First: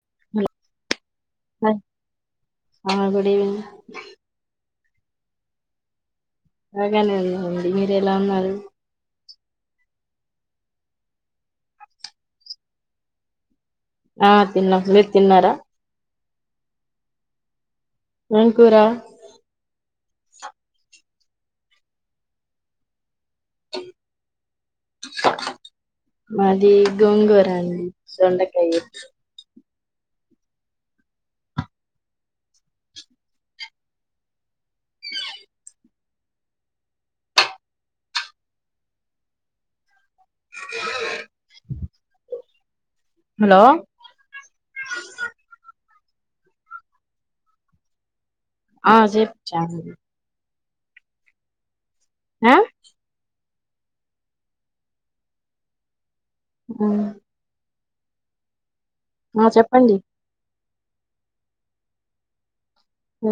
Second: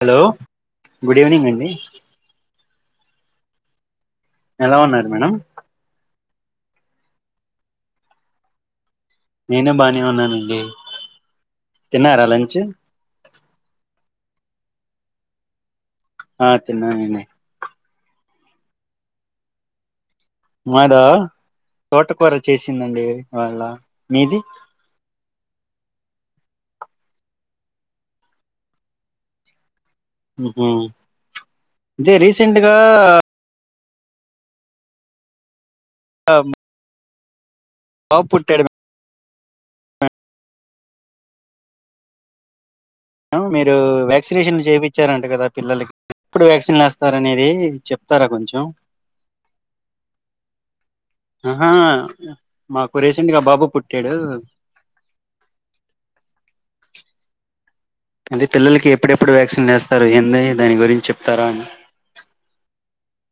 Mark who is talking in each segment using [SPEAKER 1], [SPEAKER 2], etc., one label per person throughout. [SPEAKER 1] Hello good evening అండి
[SPEAKER 2] hi ఆ బడి
[SPEAKER 1] ఎలా ఉన్నారు మేడం
[SPEAKER 2] బాగానే ఉన్నామండి మీరు ఎలా ఉన్నారు
[SPEAKER 1] నేను బానే ఉన్నానండి తిన్నారా లంచ్
[SPEAKER 2] ఆ తిన్నా మీరు తిన్నారా
[SPEAKER 1] ఆ తిన్నాను
[SPEAKER 2] ఏం కూరా
[SPEAKER 1] మాదా తోటకూర చేసిందండి వాళ్ళ మీది
[SPEAKER 2] మాది గోంగూరండి సొండకాయ
[SPEAKER 1] ఉహూ అదే రీసెంట్గా ఆ బాబు పుట్టాడు
[SPEAKER 2] హలో
[SPEAKER 1] మీరు వ్యాక్సినేషన్ చేపించారంట కదా పిల్లలకి ఎప్పుడు వ్యాక్సిన్లు వేస్తారనేది చెప్తారా కొంచెం
[SPEAKER 2] ఆ చెప్పు చ
[SPEAKER 1] ఆహా మాకు రీసెంట్ గా బాబు పుట్టాడు
[SPEAKER 2] ఉమ్
[SPEAKER 1] అంటే పిల్లలకి ఎప్పుడెప్పుడు
[SPEAKER 2] ఆ
[SPEAKER 1] వ్యాక్సిన్
[SPEAKER 2] చెప్పండి
[SPEAKER 1] వేస్తారు ఏంది దాని గురించి చెప్తారా అండి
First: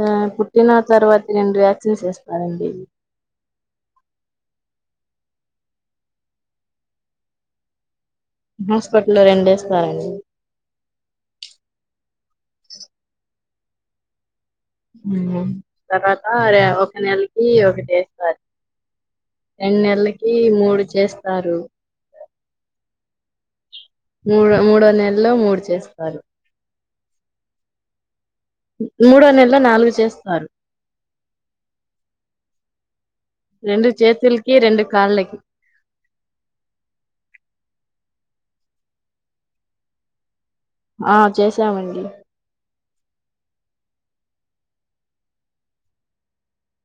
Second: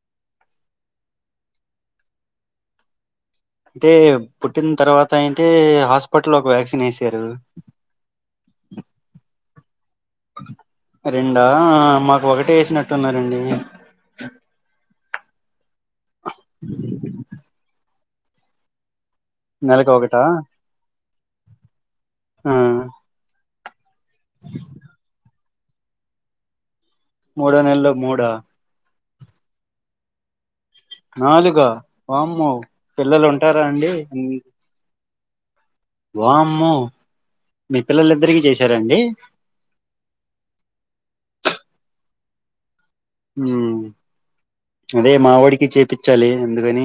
[SPEAKER 2] ఆ పుట్టిన తర్వాత నేను రెండు వ్యాక్సిన్స్ వేస్తారండి
[SPEAKER 1] అంటే పుట్టిన తర్వాత అంటే హాస్పిటల్ ఒక వ్యాక్సిన్ వేసారు
[SPEAKER 2] హాస్పిటల్ల్లో రెండు వేస్తారండి
[SPEAKER 1] రెండా మాకు ఒకటే వేసినట్టున్నారండి
[SPEAKER 2] ఆ తర్వాత ఒక నెలకి ఒకే ఈశ్వర్ రెండు
[SPEAKER 1] నెలకు ఒకటా
[SPEAKER 2] నెలలకి మూడు చేస్త సారు
[SPEAKER 1] ఆ
[SPEAKER 2] మూడో మూడో నెలలో మూడు చేస్తారు
[SPEAKER 1] మూడ నెలు మూడ
[SPEAKER 2] మూడో నెలలో నాలుగు చేస్తారు
[SPEAKER 1] నాలుగ వామ్మో పిల్లలు ఉంటారా
[SPEAKER 2] రెండు
[SPEAKER 1] అండి
[SPEAKER 2] చేతులకి రెండు కాళ్ళకి
[SPEAKER 1] వామ్మె మీ పిల్లలు ఇద్దరికి చేశారండి
[SPEAKER 2] ఆ చేసామండి
[SPEAKER 1] అదే మా వాడికి చేపించ్చాలి ఎందుకని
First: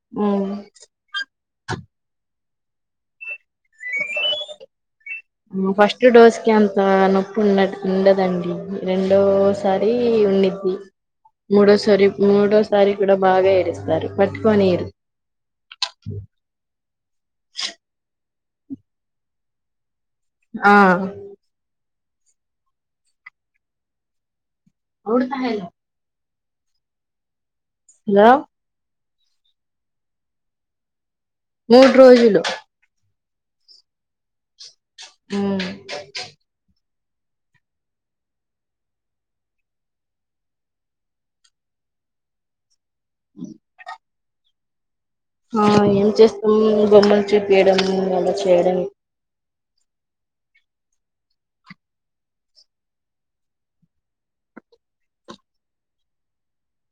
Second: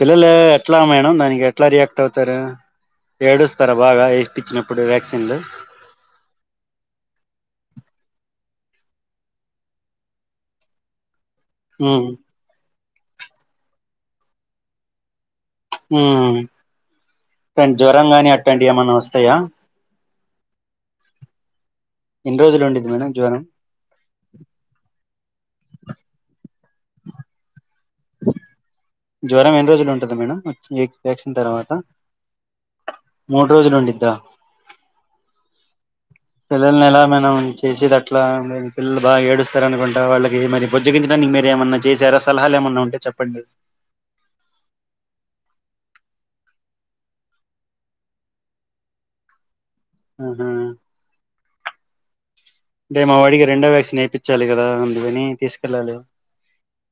[SPEAKER 1] పిల్లలు
[SPEAKER 2] ఉమ్.
[SPEAKER 1] ఎట్ల మేడం దానికే ఎట్లా రియాక్ట్ అవుతారు ఎడు స్త్
[SPEAKER 2] ఫస్ట్ డోస్ కి అంత నొప్పి ఉండ ఉండదండి రెండోసారి ఉండిద్ది మూడో సరి
[SPEAKER 1] మ్మ్
[SPEAKER 2] మూడు సారి కూడా బాగా ఏడుస్తారు పట్టుకనిరు
[SPEAKER 1] ఉ రెం జ్వరం కాని అట్ ఇక్కడి ఏమైనా వస్తాయా
[SPEAKER 2] ఆ
[SPEAKER 1] ఎన్ని రోజులు ఉండేది మేడం జ్వరం
[SPEAKER 2] హలో హలో
[SPEAKER 1] జ్వరం ఎన్ని రోజులు ఉంటది మేడం వ్యాక్సిన్ తర్వాత
[SPEAKER 2] మూడు రోజులు
[SPEAKER 1] మూడు రోజులు ఉండిద్దా
[SPEAKER 2] ఉ
[SPEAKER 1] పిల్లల్ని ఎలా మనం చేసేది అట్లా పిల్లలు బాగా ఏడుస్తారనుకుంటా వాళ్ళకి బుజ్జగించడానికి మీరు ఏమన్నా చేసారా సలహాలు ఏమన్నా ఉంటే చెప్పండి
[SPEAKER 2] ఆ ఏం చేస్తామ్ బొమ్మలు చూపియడం అలా చేయడం
[SPEAKER 1] ఆహ అంటే మా వాడికి రెండో వ్యాక్సిన్ వేపించాలి కదా అందుకని తీసుకెళ్ళాలి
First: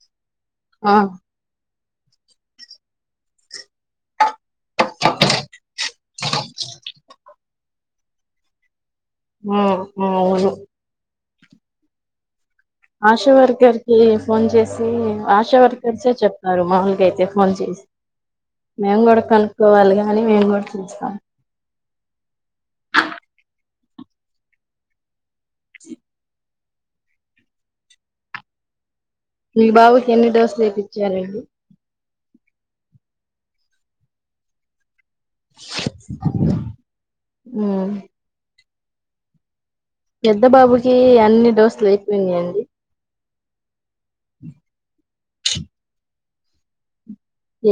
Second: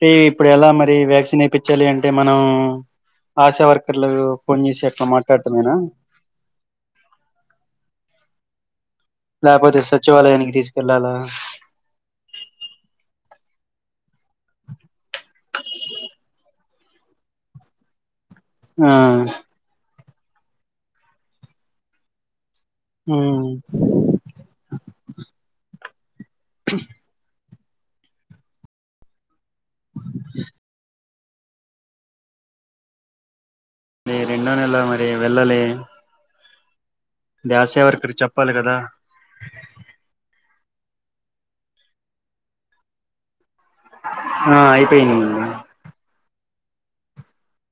[SPEAKER 1] టే ఇప్పుడు ఎలా
[SPEAKER 2] ఆ
[SPEAKER 1] మరి వక్సన్ ఏపీ వేయించాలి అంటే మనం ఆశా వర్కర్లు ఫోన్ చేసి అట్లా మాట్లాడటమేనా
[SPEAKER 2] ఆ
[SPEAKER 1] లేకపోతే
[SPEAKER 2] ఆ, అవును
[SPEAKER 1] సచివాలయానికి తీసుకెళ్ళాలా [inaudible]
[SPEAKER 2] ఆశావర్కర్ కి ఫోన్ చేసి ఆశా వర్కల్సే చెప్ తారు. మాముల్గ అయితే ఫోన్ చేసి
[SPEAKER 1] ఆ
[SPEAKER 2] మేము కూడా కనుక్కోవాలిగా అని మేంగోటిచిన
[SPEAKER 1] ఉం
[SPEAKER 2] చి
[SPEAKER 1] [inaudible]
[SPEAKER 2] మీ బాబు ఎన్ని డోస్లు ఎపించ జరండి
[SPEAKER 1] ఈ రెండో నెల ఎ వెళ్ళలే ఆశ
[SPEAKER 2] మ్
[SPEAKER 1] వర్కరు చెప్పాలి కదా
[SPEAKER 2] పెద్ద బాబుకి అన్ని డోసులు అయిపోయినాయండి
[SPEAKER 1] ఆ అయిపోయినయి మేడం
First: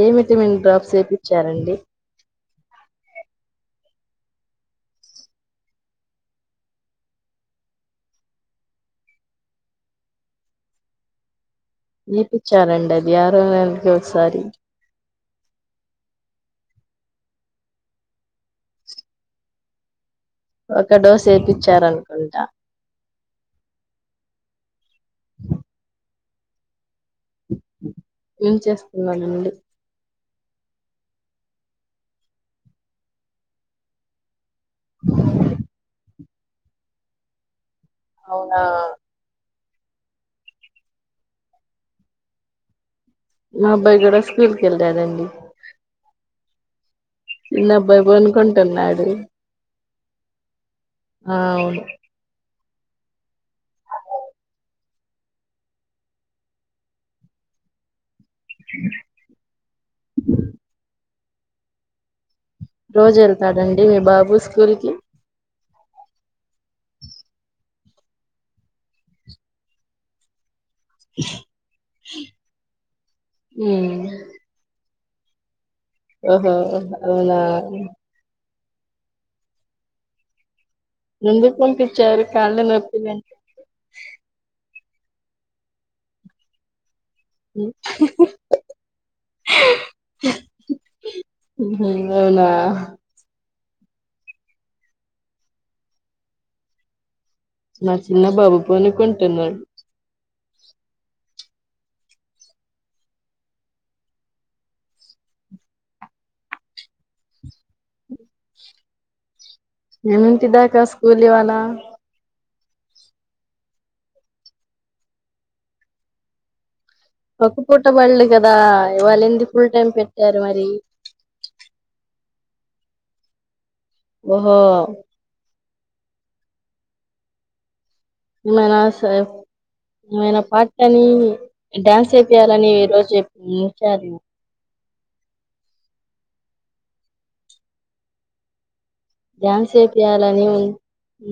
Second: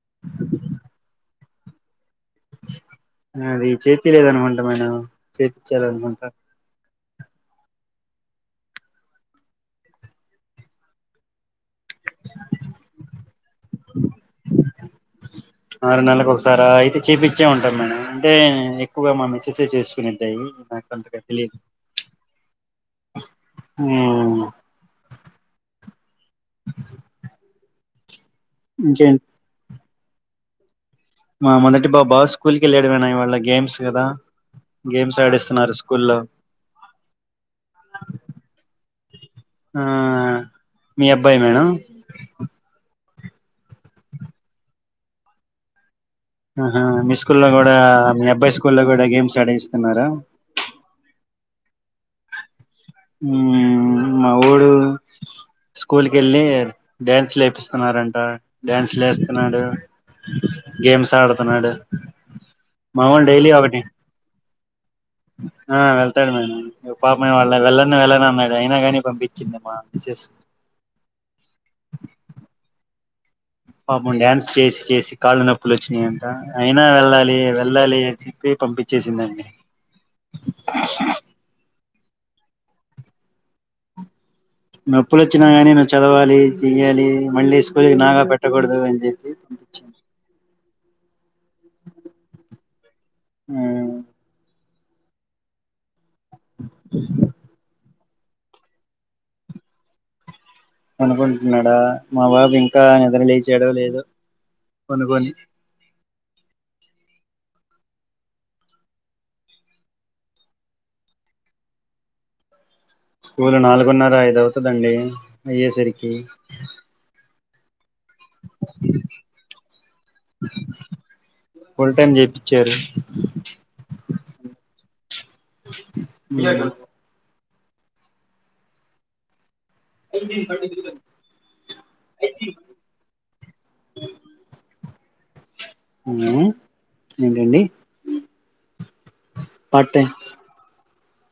[SPEAKER 2] ఏ విటమిన్ డ్రాప్స్ చేపిచారండి
[SPEAKER 1] అది చేతికి లేదనమాంటా మన చేపిచ్చాలన ఇంకా
[SPEAKER 2] నేర్పించారండి అది వారంలోనికి ఒకసారి
[SPEAKER 1] ఆరు నెలలకు ఒకసారి అయితే చేపచ్చే ఉంటాం మేము అంటే ఎక్కువగా మా మిస్సెస్ చేసుకునే
[SPEAKER 2] ఒక డోస్ వేపిచ్చారనుకుంటా
[SPEAKER 1] అ
[SPEAKER 2] ఏం
[SPEAKER 1] ఇంకేంటి
[SPEAKER 2] చేస్తున్నానండి
[SPEAKER 1] మా మొదటి బాబా స్కూల్కి వెళ్ళాడు మేడం ఇవాళ గేమ్స్ కదా గేమ్స్ ఆడిస్తున్నారు స్కూల్లో
[SPEAKER 2] అవునా
[SPEAKER 1] ఆ మీ అబ్బాయి కి మేడం
[SPEAKER 2] మా అబ్బాయి కూడా స్కూల్ కెళ్ళడండి
[SPEAKER 1] ఆహా స్కూ లో కూడా మీ అబ్బాయి స్కూల్లో కూడా
[SPEAKER 2] పనుకుంటున్నాడు
[SPEAKER 1] గేమ్స్ ఆడేస్ తిన్నారా
[SPEAKER 2] ఆ అవును
[SPEAKER 1] మా ఊడు స్కూల్ క వెళ్ళి డ్యాన్స్ లేపిస్తున్నారంట డ్యాన్స్ లేస్తున్నాడు గేమ్స్ ఆడత పనాడు
[SPEAKER 2] రోజు వెళ్తారాండి మీ బాబు స్కూల్ కి
[SPEAKER 1] ఆ వెళ్తాడు మేడం పాపం ఈ వాళ వెళ్ళల వెళ్ళనన్నాడు అయినా గానీ పంపించింది మా మిసెస్
[SPEAKER 2] మ్
[SPEAKER 1] పాపం డ్యాన్స్ చేసి చేసి కాళ్ళు నొప్ నొప్పులు వచ్చినియంట
[SPEAKER 2] ఓహో
[SPEAKER 1] అయినా వెళ్ళాలి
[SPEAKER 2] అవునా
[SPEAKER 1] వెళ్ళాలి చ పి పంపించేసిందండి.
[SPEAKER 2] ఎందుకు పంపి చారు కాళ్ళు నొప్పులంటే
[SPEAKER 1] నొప్పులు వచ్చినా గాని నువ్వు చదవాలి చెయ్యాలి మళ్ళీ స్కూల్కి నాగా పెట్టకూడదు అని చెప్పి పంపించి
[SPEAKER 2] ఊహూ అవునా
[SPEAKER 1] హ్మ్
[SPEAKER 2] మా చిన్న బాబు పనుకుంటున్నాడు.
[SPEAKER 1] పనుకుంటున్నాడా మా బాబు ఇంకా నిద్ర లేచాడో లేదో పనుకొని
[SPEAKER 2] ఎన్నింటి దాకా స్కూల్ ఇవాళ
[SPEAKER 1] స్కూల్ నాలుగున్నర ఐదు అవుతుదండి అయ్యేసరికి
[SPEAKER 2] ఒక పూట పూటబళ్ళు కదా ఇవాళ ఏంది ఫుల్ టైం పెట్టారు మరి
[SPEAKER 1] చేరు
[SPEAKER 2] ఓహో
[SPEAKER 1] హ్మ్
[SPEAKER 2] మనా సే ఆయన పాట అని డ్యాన్స్ చెపీయాలని ఈ రోజు చెప్ ఉంచారు.
[SPEAKER 1] ఆ ఏంటండి
[SPEAKER 2] డాన్స్
[SPEAKER 1] పార్ట్ టైం
[SPEAKER 2] వేపియాలని ఉం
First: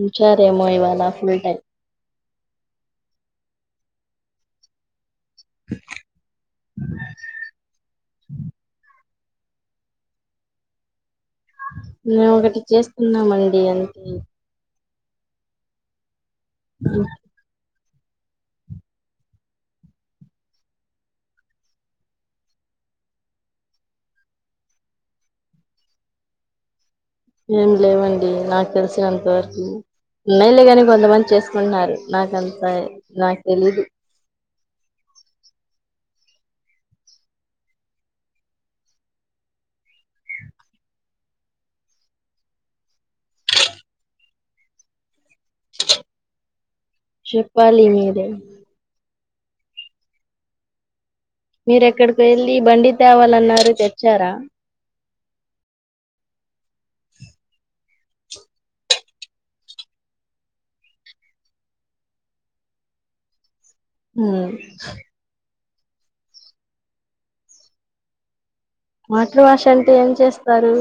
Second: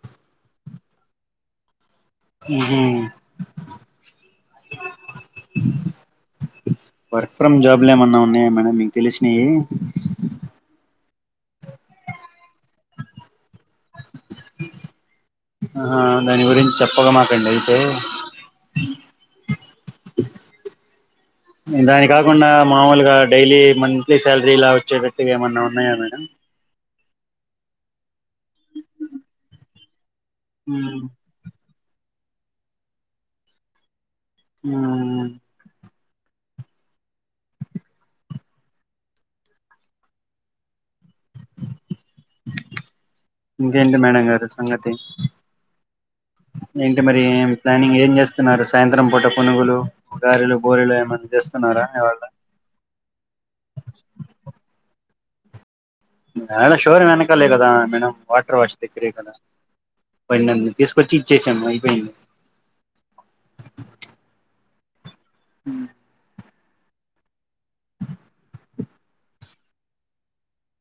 [SPEAKER 2] ఉంచారేమో ఇవాళ ఫుల్ టైమ్
[SPEAKER 1] ఊహూ వర్క్ ఫ్రమ్ జాబ్లు ఏమన్నా ఉన్నాయా మేడం మీ తెలిసినియి
[SPEAKER 2] మేము ఒకటి చేస్తున్నాం అనేది ఏ అంత ఏ
[SPEAKER 1] ఆ దాని గురించి చెప్పక మాకండి దాని కాకుండా మామూలుగా డైలీ మంత్లీ శాలరీ ఇలా వచ్చేటట్టు ఏమన్నా ఉన్నాయా మేడం
[SPEAKER 2] ఏం లేవండి నాకు తెలిసినంత వరకు అమ్మాయిలే
[SPEAKER 1] ఉమ్
[SPEAKER 2] కాని కొంతమంది చేసుకుంటునారు నాకంతా నాకు తెలీదు
[SPEAKER 1] హ్మ్ ఇంకేంటి మేడం గారు సంగతి ఏంటి మరి
[SPEAKER 2] చెప్పాలి
[SPEAKER 1] ప్లానింగ్ ఏం
[SPEAKER 2] మీరే
[SPEAKER 1] చేస్తున్నారు సాయంత్రం పూట పునుగులు గారలు బూరెలు ఏమన్నా
[SPEAKER 2] మీరు
[SPEAKER 1] చేస్తున్నారా ఇవాళ
[SPEAKER 2] ఎక్కడికొ వెళ్ళి బండి తేవాలన్నారు తెచ్చారా
[SPEAKER 1] అ షూర్ వెనకాలే కదా మేడం వాటర్ వాష్ దగ్గరే కదా పోయినన్ని తీసుకొచ్చి ఇచ్చసాము అయిపోయింది
[SPEAKER 2] హు
[SPEAKER 1] అ
[SPEAKER 2] మోటర్ వాష్ అంటే ఏం చేస్తారు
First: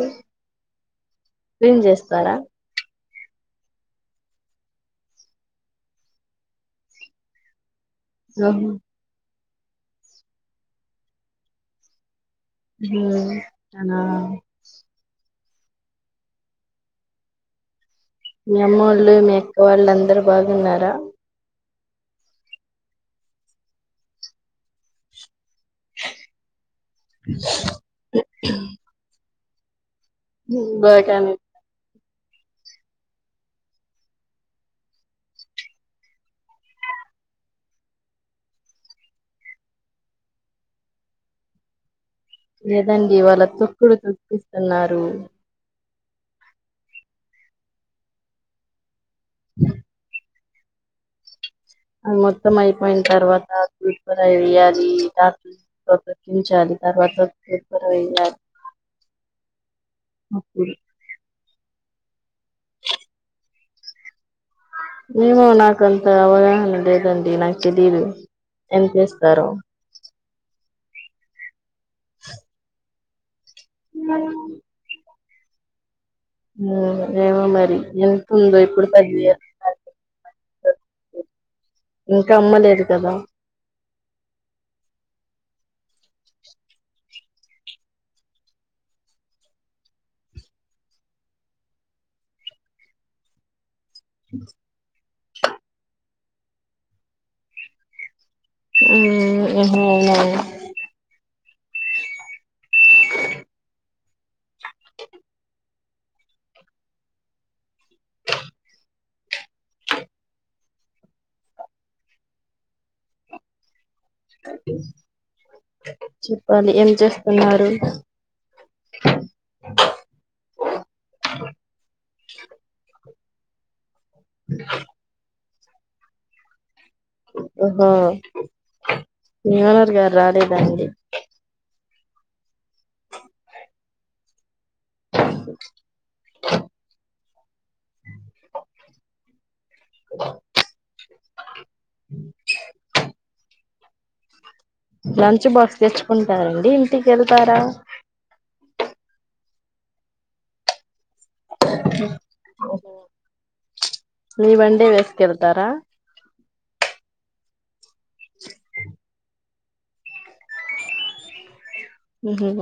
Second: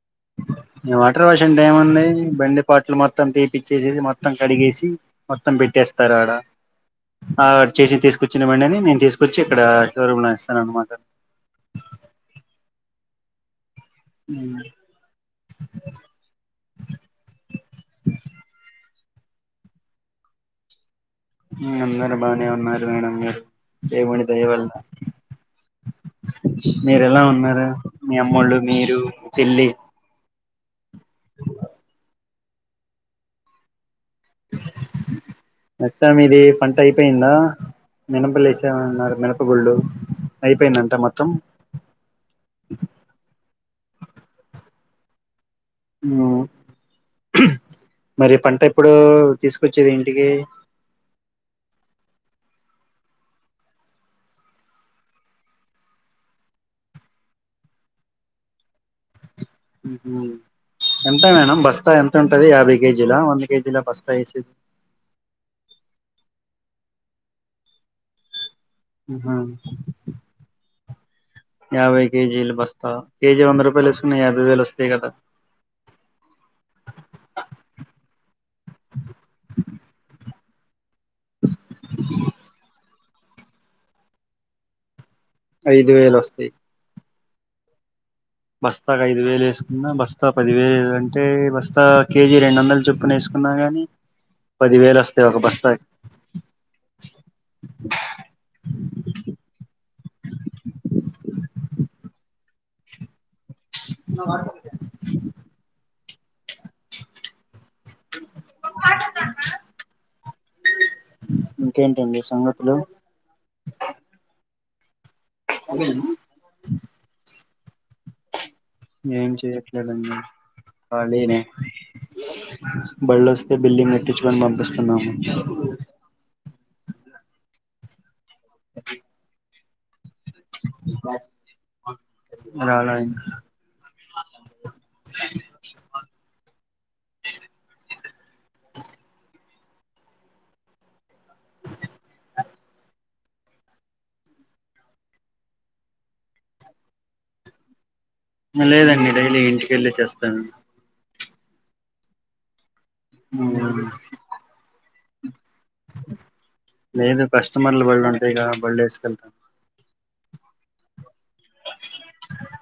[SPEAKER 1] ఎం మోటార్ వాష్ అంటే ఎం
[SPEAKER 2] క్లీన్
[SPEAKER 1] ఉంది
[SPEAKER 2] చేస్తారా
[SPEAKER 1] బండిపాట్లు మొ త్తం తీపిచ్చేసి మొత్తం కడిగేసి మొత్తం పెట్టేస్తారు ఆడ ఆ చేసి తీసుొచ్చిన
[SPEAKER 2] ఓహో
[SPEAKER 1] బండిని నేను తీసుకొచ్చి చ్చి ఇక్కడ షోర్రుమ్ ల ఎస్తారన్నమాట
[SPEAKER 2] హు అన మీ అమ్మ వాళ్ళు మీ అక్క వాళ్ళు అందరు బాగున్నారా
[SPEAKER 1] అందరు బానే ఉన్నారుా మేడం మీారు దేవుడి దయవల్ల మీరు ఎలా ఉన్నారు మీ అమ్మోళ్ళు మీరు చిిల్లి
[SPEAKER 2] బట్ ఐ మ్ ఏ
[SPEAKER 1] మొత్తా మీది పంట అయిపోయిందా మీనపలేసామన్నారు మినప గుళ్ళు అయిపోయిందా అంత మొత్తం
[SPEAKER 2] లేదండి ఇవ్వళ తో డు చుపిిస్తున్నారు
[SPEAKER 1] హు మరి పంట ఇప్పుడు తీసుకొచ్చేది ఇంటికి
[SPEAKER 2] మొత్తం అయిపోయిన తర్వాత తూపరా వేయాలి ఆ త ప్రతకించాలి తర్వాత తూపరా వేయాలి అప్పుడు
[SPEAKER 1] ఎంత మేడం బస్ స్తా ఎంత ఉంటది యాభై కేజీలా వంద కేజీల బస్తా వేసేది
[SPEAKER 2] ఏమే నాకంత అవగాహన లేదండి నాకు తెలియదు ఎంత
[SPEAKER 1] ఆహా
[SPEAKER 2] ఏస్తారో
[SPEAKER 1] యాబైకేజీలు బస్త కేజీ వంద రూపాయలేసుకున్నా యాభై వేలు వస్తాయి కదా
[SPEAKER 2] ఏమో మరి ఎంత ఉందో ఇప్పుడు తగ్ ఇంకా అమ్మలేదు కదా
[SPEAKER 1] ఐదు వేలు వస్తాయి బస్తాకు ఐదు వేలు వేసుకున్నా బస్తా పది వేలు అంటే బస్తా కేజీ రెండు వందలు చొప్పున వేసుకున్నా గాని పది వేలుస్త త ఒక బస్తకి
[SPEAKER 2] ఉమ్
[SPEAKER 1] అ ఇంకేంటిండి సంగతులు
[SPEAKER 2] చెప్పాలి ఏం చేస్తున్నారు అ
[SPEAKER 1] ఏం చెయట్లేదండి ఖాళీని బళ్ళ వస్తే బిల్డి ముట్టించుకని పంపిస్తున్నాము స
[SPEAKER 2] హా మీ ఓనర్ రాలేదండి
[SPEAKER 1] రాల ఇంకా
[SPEAKER 2] లంచ్ బాక్స్ తెచ్చుకుంటారండి ఇంటికి వెళ్తారా
[SPEAKER 1] లేదండి డైలీ ఇంటిక వెళ్ళి చేస్తాను
[SPEAKER 2] మీ బండే
[SPEAKER 1] అ
[SPEAKER 2] వేసుకెళ్తారా
[SPEAKER 1] నేను పస్ట్ సమాలు బర్డేస్కల్త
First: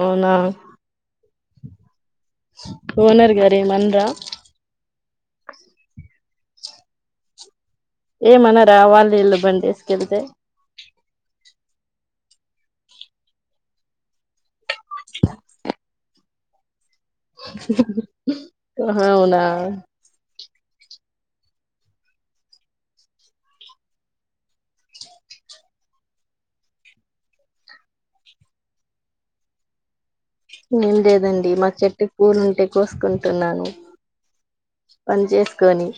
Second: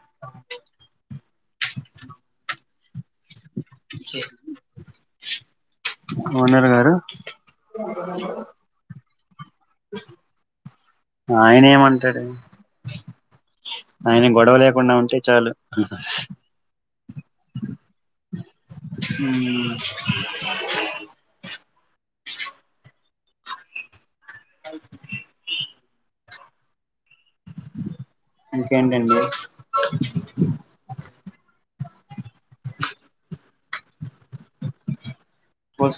[SPEAKER 2] అవునా స ఓనర్ గారూ ఏం అనరా
[SPEAKER 1] వఓనర్ గారు
[SPEAKER 2] ఏమనరా వాళ్ళు విళ్ళ బండి తీసుకెళ్తే
[SPEAKER 1] ఆయన ఏమంటాడు ఆయన గొడవ లేకుండా ఉంటే చాలు
[SPEAKER 2] అవునా
[SPEAKER 1] అ ఇంకేంటండి
[SPEAKER 2] ఏం లేదండి మా చెట్టు పూరు ఉంటే కోసుకుంటున్నాను పని చేసుకొని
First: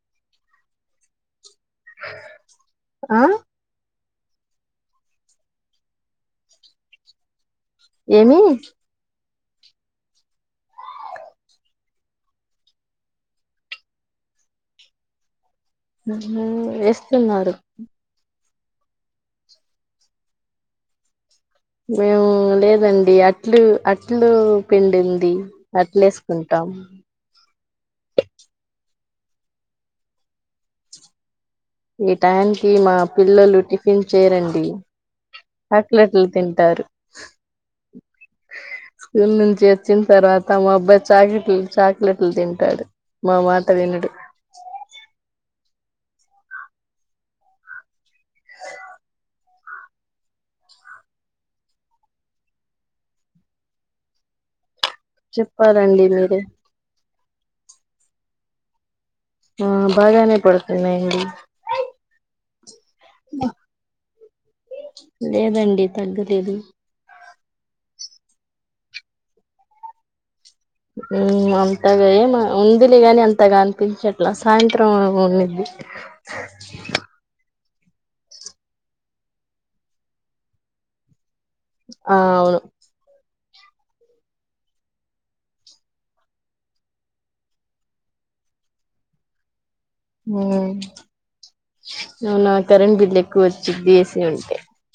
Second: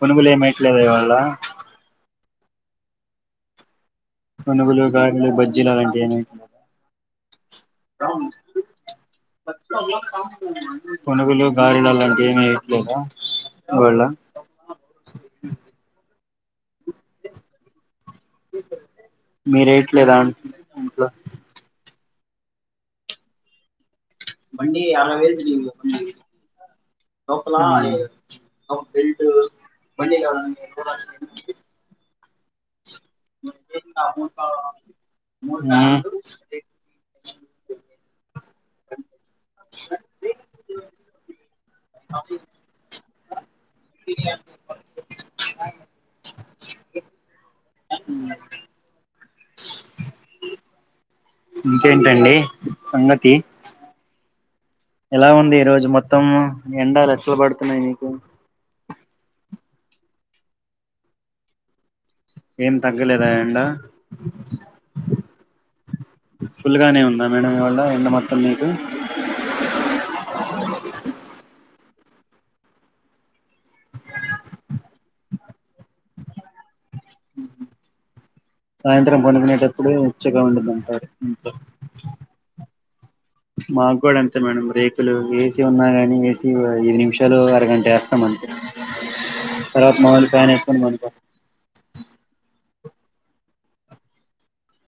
[SPEAKER 1] కొనుగొలు ఏ మైట్లేద ఇవాళ
[SPEAKER 2] ఆ
[SPEAKER 1] పునుగులు గారెలు బజ్జీలు అని అలాంటివి ఏమీ ఏయ్యట్లేద
[SPEAKER 2] ఏమి
[SPEAKER 1] పునుగులు గారెలు అలాంటివి ఏమి ఏయట్లేదా ఇవాళ
[SPEAKER 2] ఎస్తున్నారు
[SPEAKER 1] మీరేయట్లేదా అంటున్నా ఇంట్లో
[SPEAKER 2] మేము లేదండి అట్లు అ అట్లు పిండి ఉంది అట్లు ఏసుకుంటాం
[SPEAKER 1] ఉమ్
[SPEAKER 2] ఇటయానికి మా పిల్లలు టిఫిన్ చేయరండి
[SPEAKER 1] మ్మ్.
[SPEAKER 2] చాక్లెట్లు తింటారు స్కూల్ నుంచి వచ్చిన తర్వాత మా అబ్బాయి చాక్లెట్లు చాక్లెట్లు తింటాడు మావార్
[SPEAKER 1] ఇ ఉ ఇంకేంటండి సంగతి ఎలా ఉంది ఈ రోజు
[SPEAKER 2] చెప్పాలండి
[SPEAKER 1] మొత్తం
[SPEAKER 2] మీరే
[SPEAKER 1] ఎండాలు ఎక్కువ పడు ఉన్నాయ్ నీకు
[SPEAKER 2] ఆ బాగానే పడుతున్నాయ్ అండి
[SPEAKER 1] ఏం తగ్గలేదా ఎండా?
[SPEAKER 2] లేదండి తగ్గలేదు
[SPEAKER 1] ఫుల్గానే ఉం నా మేడ వాల్ళ ఎండ మొత్తం నీకు [unintelligible]
[SPEAKER 2] ఉ అం అంతగా ఏం ఉందిలే గాని అంతగా అనిపించట్లా సాయంత్రం ఉన్నిద్ది
[SPEAKER 1] ఉహు సాయంత్రం పనుకునేటప్పుడు ఉచ్చగా ఉండుద్ది అంటారు
[SPEAKER 2] ఆ అవును
[SPEAKER 1] మాకు కూడా అంతే మేడం రేకులు ఏసీ ఉన్నా గని ఏసీ ఐదు నిమిషాలు అరగంట వేస్తాం అంతే తర్వాత మామొలు ఫ్యాను
[SPEAKER 2] ఉమ్
[SPEAKER 1] ఏసుకొని పడుకో
[SPEAKER 2] అవునా కరెంట్ బిల్ ఎక్కువ వొచ్చిద్ది ఏ సి ఉంటే